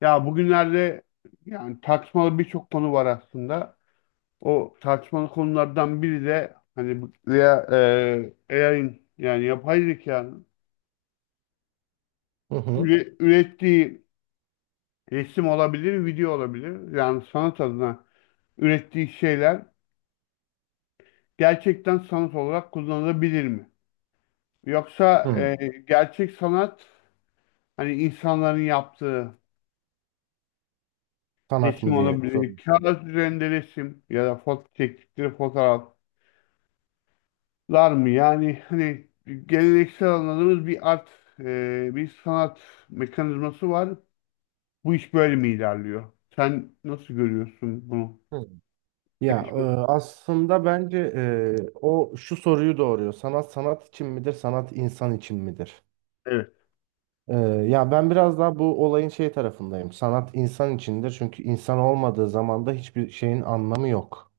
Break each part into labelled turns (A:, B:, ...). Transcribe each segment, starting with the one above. A: Ya bugünlerde yani tartışmalı birçok konu var aslında. O tartışmalı konulardan biri de hani bu ya, AI'ın yani yapay zekanın
B: Hı hı.
A: ürettiği resim olabilir, video olabilir. Yani sanat adına ürettiği şeyler gerçekten sanat olarak kullanılabilir mi? Yoksa
B: Hı.
A: gerçek sanat hani insanların yaptığı
B: Sanat
A: resim
B: mı diye
A: olabilir,
B: soruyorsun.
A: kağıt üzerinde resim ya da foto çektikleri fotoğraf lar mı? Yani hani geleneksel anladığımız bir sanat mekanizması var. Bu iş böyle mi ilerliyor? Sen nasıl görüyorsun bunu?
B: Hı. Ya
A: Geçme.
B: aslında bence o şu soruyu doğuruyor. Sanat sanat için midir? Sanat insan için midir?
A: Evet.
B: E, ya ben biraz daha bu olayın şey tarafındayım. Sanat insan içindir. Çünkü insan olmadığı zaman da hiçbir şeyin anlamı yok.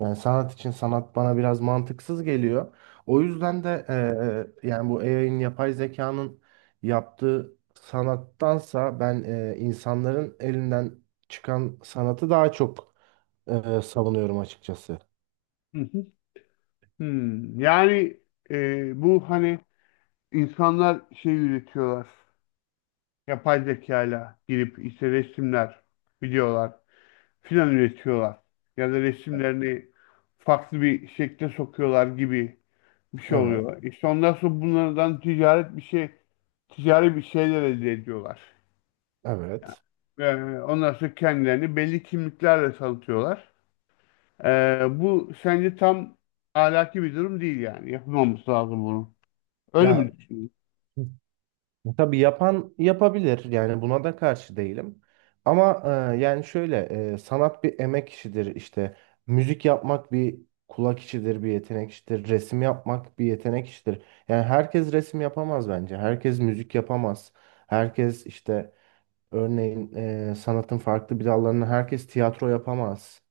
B: Yani sanat için sanat bana biraz mantıksız geliyor. O yüzden de yani bu AI'nin yapay zekanın yaptığı sanattansa ben insanların elinden çıkan sanatı daha çok savunuyorum açıkçası.
A: Hı hı. Hmm. Yani bu hani insanlar şey üretiyorlar. Yapay zekayla girip işte resimler, videolar filan üretiyorlar. Ya da resimlerini farklı bir şekle sokuyorlar gibi bir şey
B: Evet,
A: oluyor. İşte ondan sonra bunlardan ticaret bir şey ticari bir şeyler elde ediyorlar.
B: evet.
A: Yani, ondan sonra kendilerini belli kimliklerle satıyorlar. Bu sence tam ahlaki bir durum değil yani. Yapmamız lazım bunu. Öyle
B: Ya
A: mi düşünüyorsun?
B: tabii yapan yapabilir yani buna da karşı değilim. Ama yani şöyle sanat bir emek işidir, işte müzik yapmak bir kulak işidir, bir yetenek işidir, resim yapmak bir yetenek işidir. Yani herkes resim yapamaz bence, herkes müzik yapamaz, herkes işte örneğin sanatın farklı bir dallarını, herkes tiyatro yapamaz.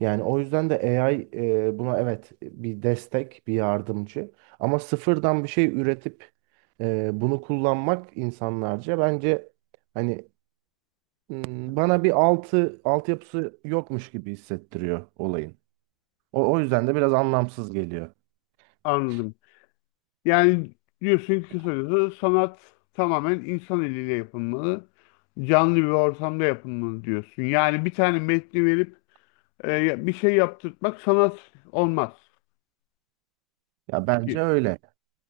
B: Yani o yüzden de AI buna evet bir destek, bir yardımcı ama sıfırdan bir şey üretip bunu kullanmak insanlarca bence, hani, bana bir altyapısı yokmuş gibi hissettiriyor olayın. O yüzden de biraz anlamsız geliyor.
A: Anladım. Yani diyorsun ki kısacası sanat tamamen insan eliyle yapılmalı. Canlı bir ortamda yapılmalı diyorsun. Yani bir tane metni verip bir şey yaptırtmak sanat olmaz
B: Ya
A: ki.
B: bence öyle.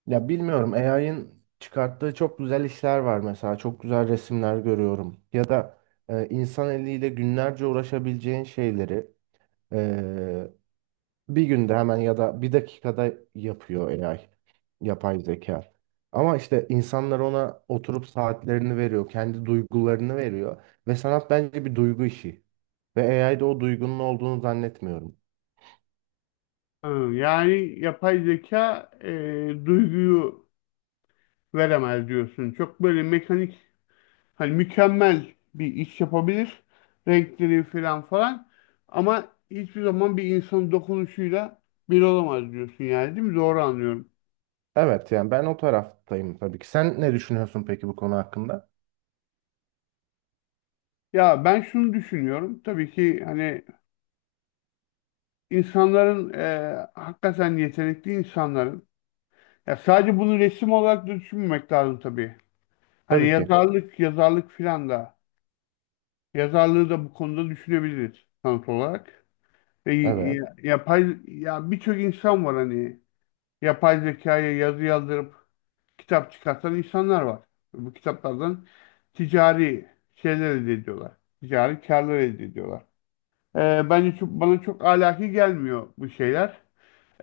B: Ya bilmiyorum, AI'ın çıkarttığı çok güzel işler var mesela. Çok güzel resimler görüyorum. Ya da insan eliyle günlerce uğraşabileceğin şeyleri bir günde hemen ya da bir dakikada yapıyor AI, yapay zeka. Ama işte insanlar ona oturup saatlerini veriyor, kendi duygularını veriyor. Ve sanat bence bir duygu işi. Ve AI'de o duygunun olduğunu zannetmiyorum.
A: Ha, yani yapay zeka duyguyu veremez diyorsun. Çok böyle mekanik hani mükemmel bir iş yapabilir. Renkleri falan falan. Ama hiçbir zaman bir insanın dokunuşuyla bir olamaz diyorsun yani değil mi? Doğru anlıyorum.
B: Evet, yani ben o taraftayım tabii ki. Sen ne düşünüyorsun peki bu konu hakkında?
A: Ya ben şunu düşünüyorum. Tabii ki hani insanların hakikaten yetenekli insanların ya sadece bunu resim olarak da düşünmemek lazım tabii. Hani
B: Tabii ki.
A: yazarlık yazarlık filan da yazarlığı da bu konuda düşünebiliriz sanat olarak. E,
B: Evet.
A: ya- yapay ya birçok insan var hani yapay zekaya yazı yazdırıp kitap çıkartan insanlar var. Bu kitaplardan ticari şeyler elde ediyorlar. Ticari karlar elde ediyorlar. Bana çok ahlaki gelmiyor bu şeyler.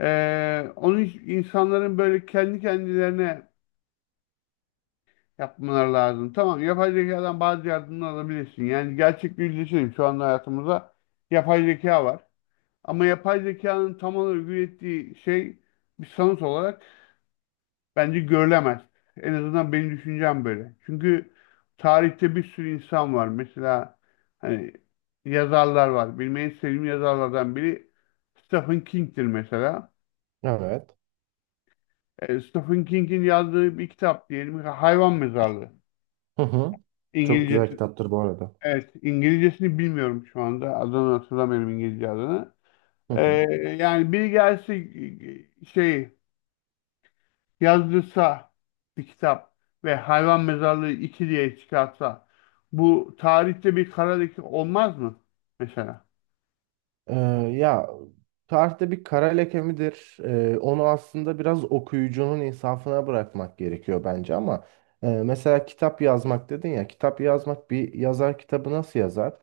A: E, onu hiç- insanların böyle kendi kendilerine yapmaları lazım. Tamam yapay zekadan bazı yardımlar alabilirsin. Yani gerçek bir yüzleşelim. Şu anda hayatımızda yapay zeka var. Ama yapay zekanın tam olarak ürettiği şey bir sanat olarak bence görülemez. En azından benim düşüncem böyle. Çünkü tarihte bir sürü insan var. Mesela hani yazarlar var. Benim en sevdiğim yazarlardan biri Stephen King'tir mesela.
B: Evet.
A: Stephen King'in yazdığı bir kitap diyelim ki Hayvan Mezarlığı.
B: Hı hı. Çok güzel
A: İngilizcesi,
B: kitaptır bu arada.
A: evet İngilizcesini bilmiyorum şu anda. Adını hatırlamıyorum İngilizce adını.
B: Hı
A: E,
B: hı.
A: Yani biri gelse şey yazdırsa bir kitap ve Hayvan Mezarlığı 2 diye çıkarsa bu tarihte bir kara leke olmaz mı mesela?
B: Ee, ya tarihte bir kara leke midir? Onu aslında biraz okuyucunun insafına bırakmak gerekiyor bence ama mesela kitap yazmak dedin ya, kitap yazmak, bir yazar kitabı nasıl yazar?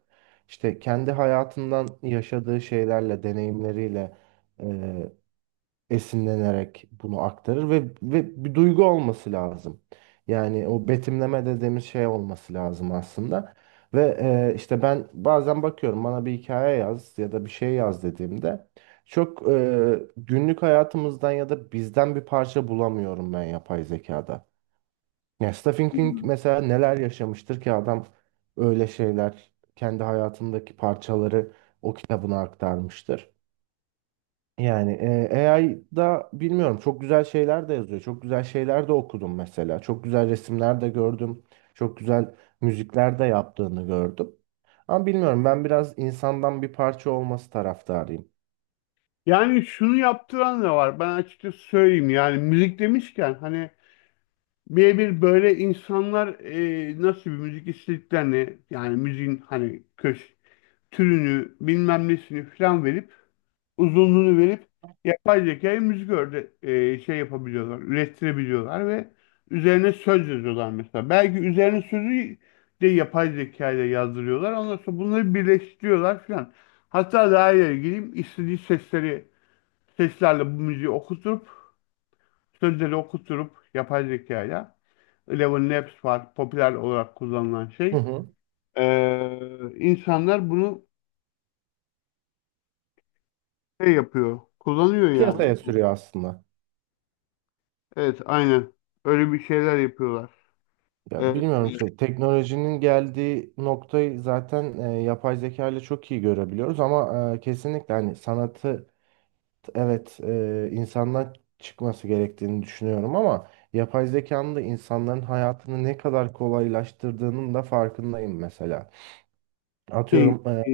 B: İşte kendi hayatından, yaşadığı şeylerle, deneyimleriyle e, esinlenerek bunu aktarır ve bir duygu olması lazım. Yani o betimleme dediğimiz şey olması lazım aslında. Ve işte ben bazen bakıyorum, bana bir hikaye yaz ya da bir şey yaz dediğimde, çok günlük hayatımızdan ya da bizden bir parça bulamıyorum ben yapay zekada. Ya Stephen King
A: Hmm.
B: mesela neler yaşamıştır ki adam, öyle şeyler, kendi hayatındaki parçaları o kitabına aktarmıştır. Yani AI'da bilmiyorum, çok güzel şeyler de yazıyor. Çok güzel şeyler de okudum mesela. Çok güzel resimler de gördüm. Çok güzel müzikler de yaptığını gördüm. Ama bilmiyorum, ben biraz insandan bir parça olması taraftarıyım.
A: Yani şunu yaptıran da var. Ben açıkçası söyleyeyim yani müzik demişken hani birebir böyle insanlar nasıl bir müzik istediklerini yani müziğin hani türünü bilmem nesini falan verip uzunluğunu verip yapay zekaya müzik şey yapabiliyorlar, ürettirebiliyorlar ve üzerine söz yazıyorlar mesela. Belki üzerine sözü de yapay zeka ile yazdırıyorlar. Ondan sonra bunları birleştiriyorlar falan. Hatta daha ileri gideyim istediği seslerle bu müziği okutup sözleri okutup yapay zekayla Eleven Labs var popüler olarak kullanılan
B: Hı
A: şey.
B: hı.
A: Ee, insanlar bunu şey yapıyor, kullanıyor yani.
B: Piyasaya sürüyor aslında.
A: Evet, aynen. Öyle bir şeyler yapıyorlar.
B: Ya
A: Ee,
B: bilmiyorum şey, teknolojinin geldiği noktayı zaten yapay zeka ile çok iyi görebiliyoruz ama kesinlikle hani sanatı evet, insandan çıkması gerektiğini düşünüyorum ama yapay zekanın da insanların hayatını ne kadar kolaylaştırdığının da farkındayım mesela.
A: şey,
B: Atıyorum,
A: e,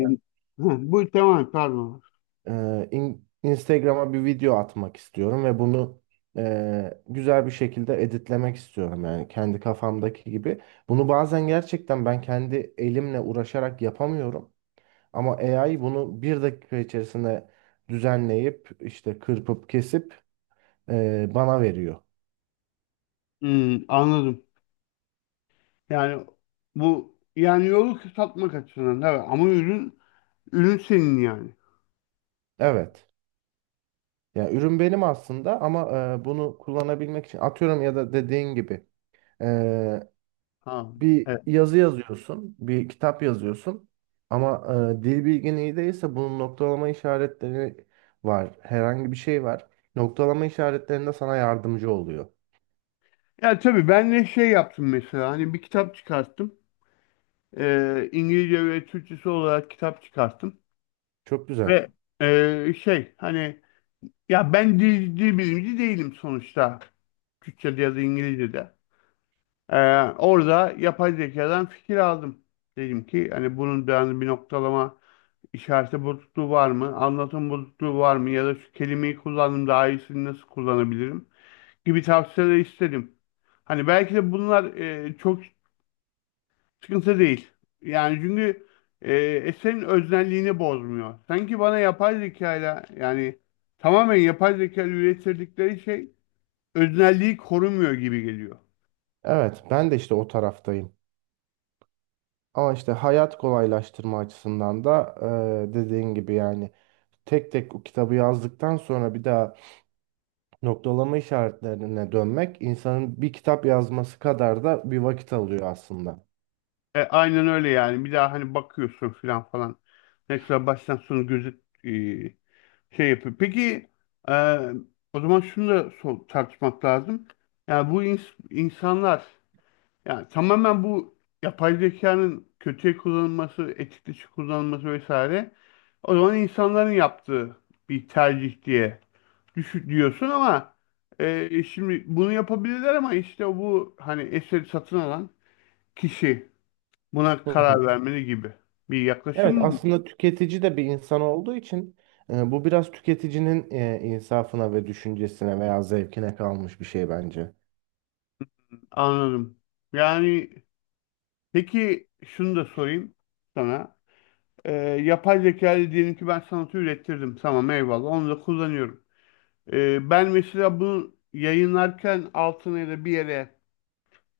A: hı, bu tamam, pardon.
B: Instagram'a bir video atmak istiyorum ve bunu güzel bir şekilde editlemek istiyorum yani kendi kafamdaki gibi. Bunu bazen gerçekten ben kendi elimle uğraşarak yapamıyorum ama AI bunu bir dakika içerisinde düzenleyip işte kırpıp kesip bana veriyor.
A: Hmm, anladım. Yani bu yani yolu kısaltmak açısından evet ama ürün senin yani.
B: Evet. Ya ürün benim aslında ama bunu kullanabilmek için atıyorum ya da dediğin gibi e,
A: Ha,
B: bir
A: evet.
B: yazı yazıyorsun, bir kitap yazıyorsun ama dil bilgin iyi değilse bunun noktalama işaretleri var, herhangi bir şey var. Noktalama işaretlerinde sana yardımcı oluyor.
A: Ya tabii ben de şey yaptım mesela hani bir kitap çıkarttım. İngilizce ve Türkçesi olarak kitap çıkarttım.
B: Çok güzel.
A: Ve şey hani ya ben dil bilimci değilim sonuçta. Türkçe'de ya da İngilizce'de. Orada yapay zekadan fikir aldım. Dedim ki hani bunun hani bir noktalama işareti bozukluğu var mı? Anlatım bozukluğu var mı? Ya da şu kelimeyi kullandım daha iyisini nasıl kullanabilirim? Gibi tavsiyeler istedim. Hani belki de bunlar çok sıkıntı değil. Yani çünkü eserin öznelliğini bozmuyor. Sanki bana yapay zekayla yani tamamen yapay zeka ile ürettirdikleri şey öznelliği korumuyor gibi geliyor.
B: Evet, ben de işte o taraftayım. Ama işte hayat kolaylaştırma açısından da dediğin gibi yani tek tek o kitabı yazdıktan sonra bir daha noktalama işaretlerine dönmek, insanın bir kitap yazması kadar da bir vakit alıyor aslında.
A: Aynen öyle yani. Bir daha hani bakıyorsun filan falan. Ne kadar baştan sona şey yapıyor. Peki e, o zaman şunu da tartışmak lazım. Yani bu insanlar yani tamamen bu yapay zekanın kötüye kullanılması, etik dışı kullanılması vesaire o zaman insanların yaptığı bir tercih diye düşün diyorsun ama şimdi bunu yapabilirler ama işte bu hani eseri satın alan kişi buna
B: Hı hı.
A: karar vermeli gibi bir
B: Evet,
A: yaklaşım.
B: aslında tüketici de bir insan olduğu için bu biraz tüketicinin insafına ve düşüncesine veya zevkine kalmış bir şey bence.
A: Anladım. Yani peki şunu da sorayım sana. Ee, yapay zeka ile diyelim ki ben sanatı ürettirdim. Tamam eyvallah onu da kullanıyorum. Ben mesela bunu yayınlarken altına ya da bir yere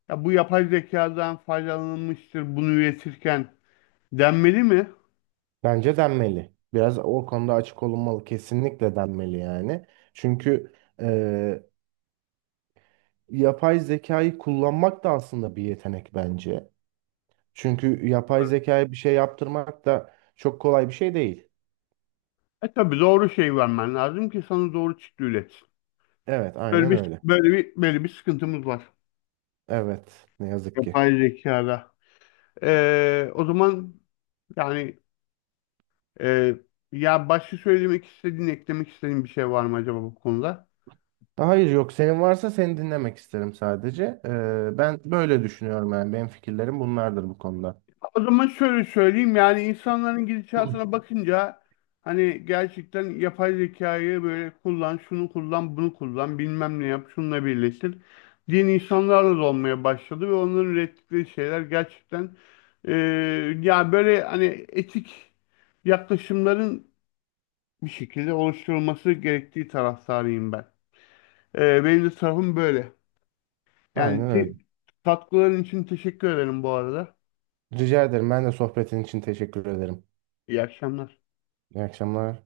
A: ya bu yapay zekadan faydalanılmıştır bunu üretirken denmeli mi?
B: Bence denmeli. Biraz o konuda açık olunmalı. Kesinlikle denmeli yani. Çünkü e, yapay zekayı kullanmak da aslında bir yetenek bence. Çünkü yapay zekaya bir şey yaptırmak da çok kolay bir şey değil.
A: E, tabii doğru şey vermen lazım ki sana doğru çıktı üret.
B: Evet,
A: Böyle
B: aynen
A: bir
B: öyle.
A: böyle bir böyle bir sıkıntımız var
B: Evet, ne yazık ki.
A: yapay zekada. O zaman yani, e, ya başka söylemek istediğin, eklemek istediğin bir şey var mı acaba bu konuda?
B: Hayır yok, senin varsa seni dinlemek isterim sadece. Ben böyle düşünüyorum yani. Benim fikirlerim bunlardır bu konuda.
A: O zaman şöyle söyleyeyim yani insanların gidişatına bakınca hani gerçekten yapay zekayı böyle kullan, şunu kullan, bunu kullan, bilmem ne yap, şununla birleştir diyen insanlarla da olmaya başladı ve onların ürettikleri şeyler gerçekten e, ya böyle hani etik yaklaşımların bir şekilde oluşturulması gerektiği taraftarıyım ben. Benim de tarafım böyle. Yani
B: Aynen öyle.
A: katkıların için teşekkür ederim bu arada.
B: Rica ederim. Ben de sohbetin için teşekkür ederim.
A: İyi akşamlar.
B: İyi akşamlar.